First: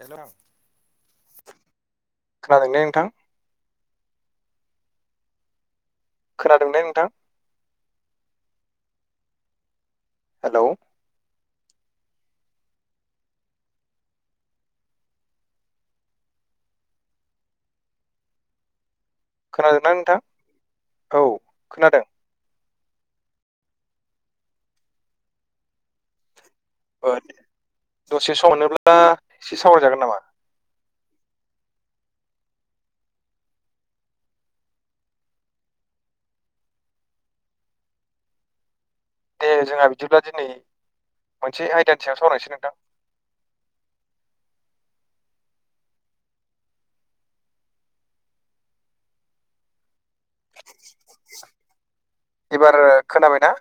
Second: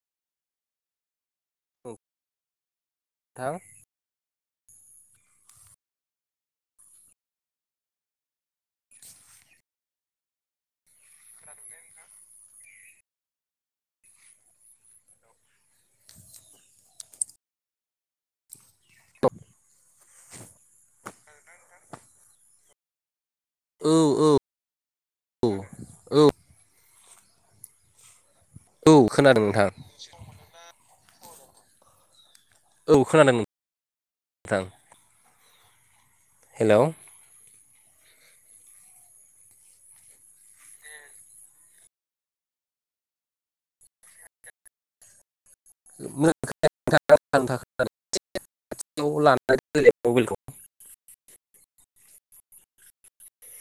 Hello खोनादोंना नोंथां? थां खोनादों ना नोंथां? हेलऔ टग खोनादोंना नोंथां? औ खोनादों। औ औ औ औ [unintelligible] दसे सम औ मोनोब्ला खोनादों एसे नोंथां सावराय जागोन नामा? औ खोनादोंमोन ओं हेलौ दे जोंहा बिदिब्ला दिनै मोनसे आयदानि सायाव सावरायनोसै नोंथां मोजां खोनायाखै नोंथां एसे [unintelligible] लालाय मबाइखौ एबार खोनाबायना?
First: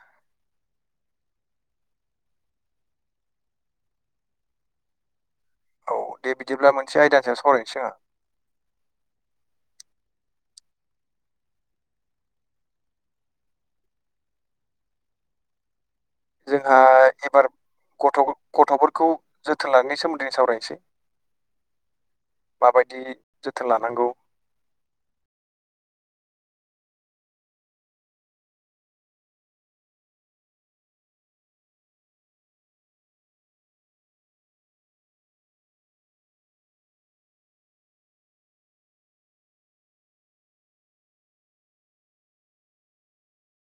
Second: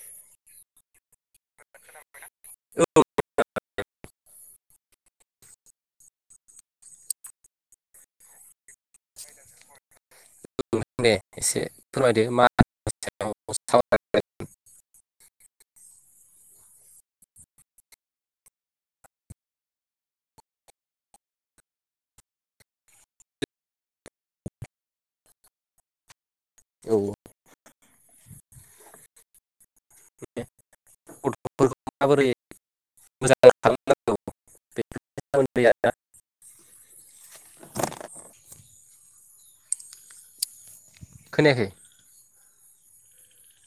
औ [unintelligible] औ दे बिदिब्ला मोनसे आयदानि सायाव सरायनोसै आङो दे एसे फोरमायदो मा [unintelligible] जोंहा एबार गथ' गथ'फोरखौ जोथोन लानायनि सोमोनदै सावरायनोसै माबायदि जोथोन लानांगौ औ ाया [unintelligible] माबोरै मोजां खालामनांगौ बेनि सोमोनदै आरोना खोनायाखै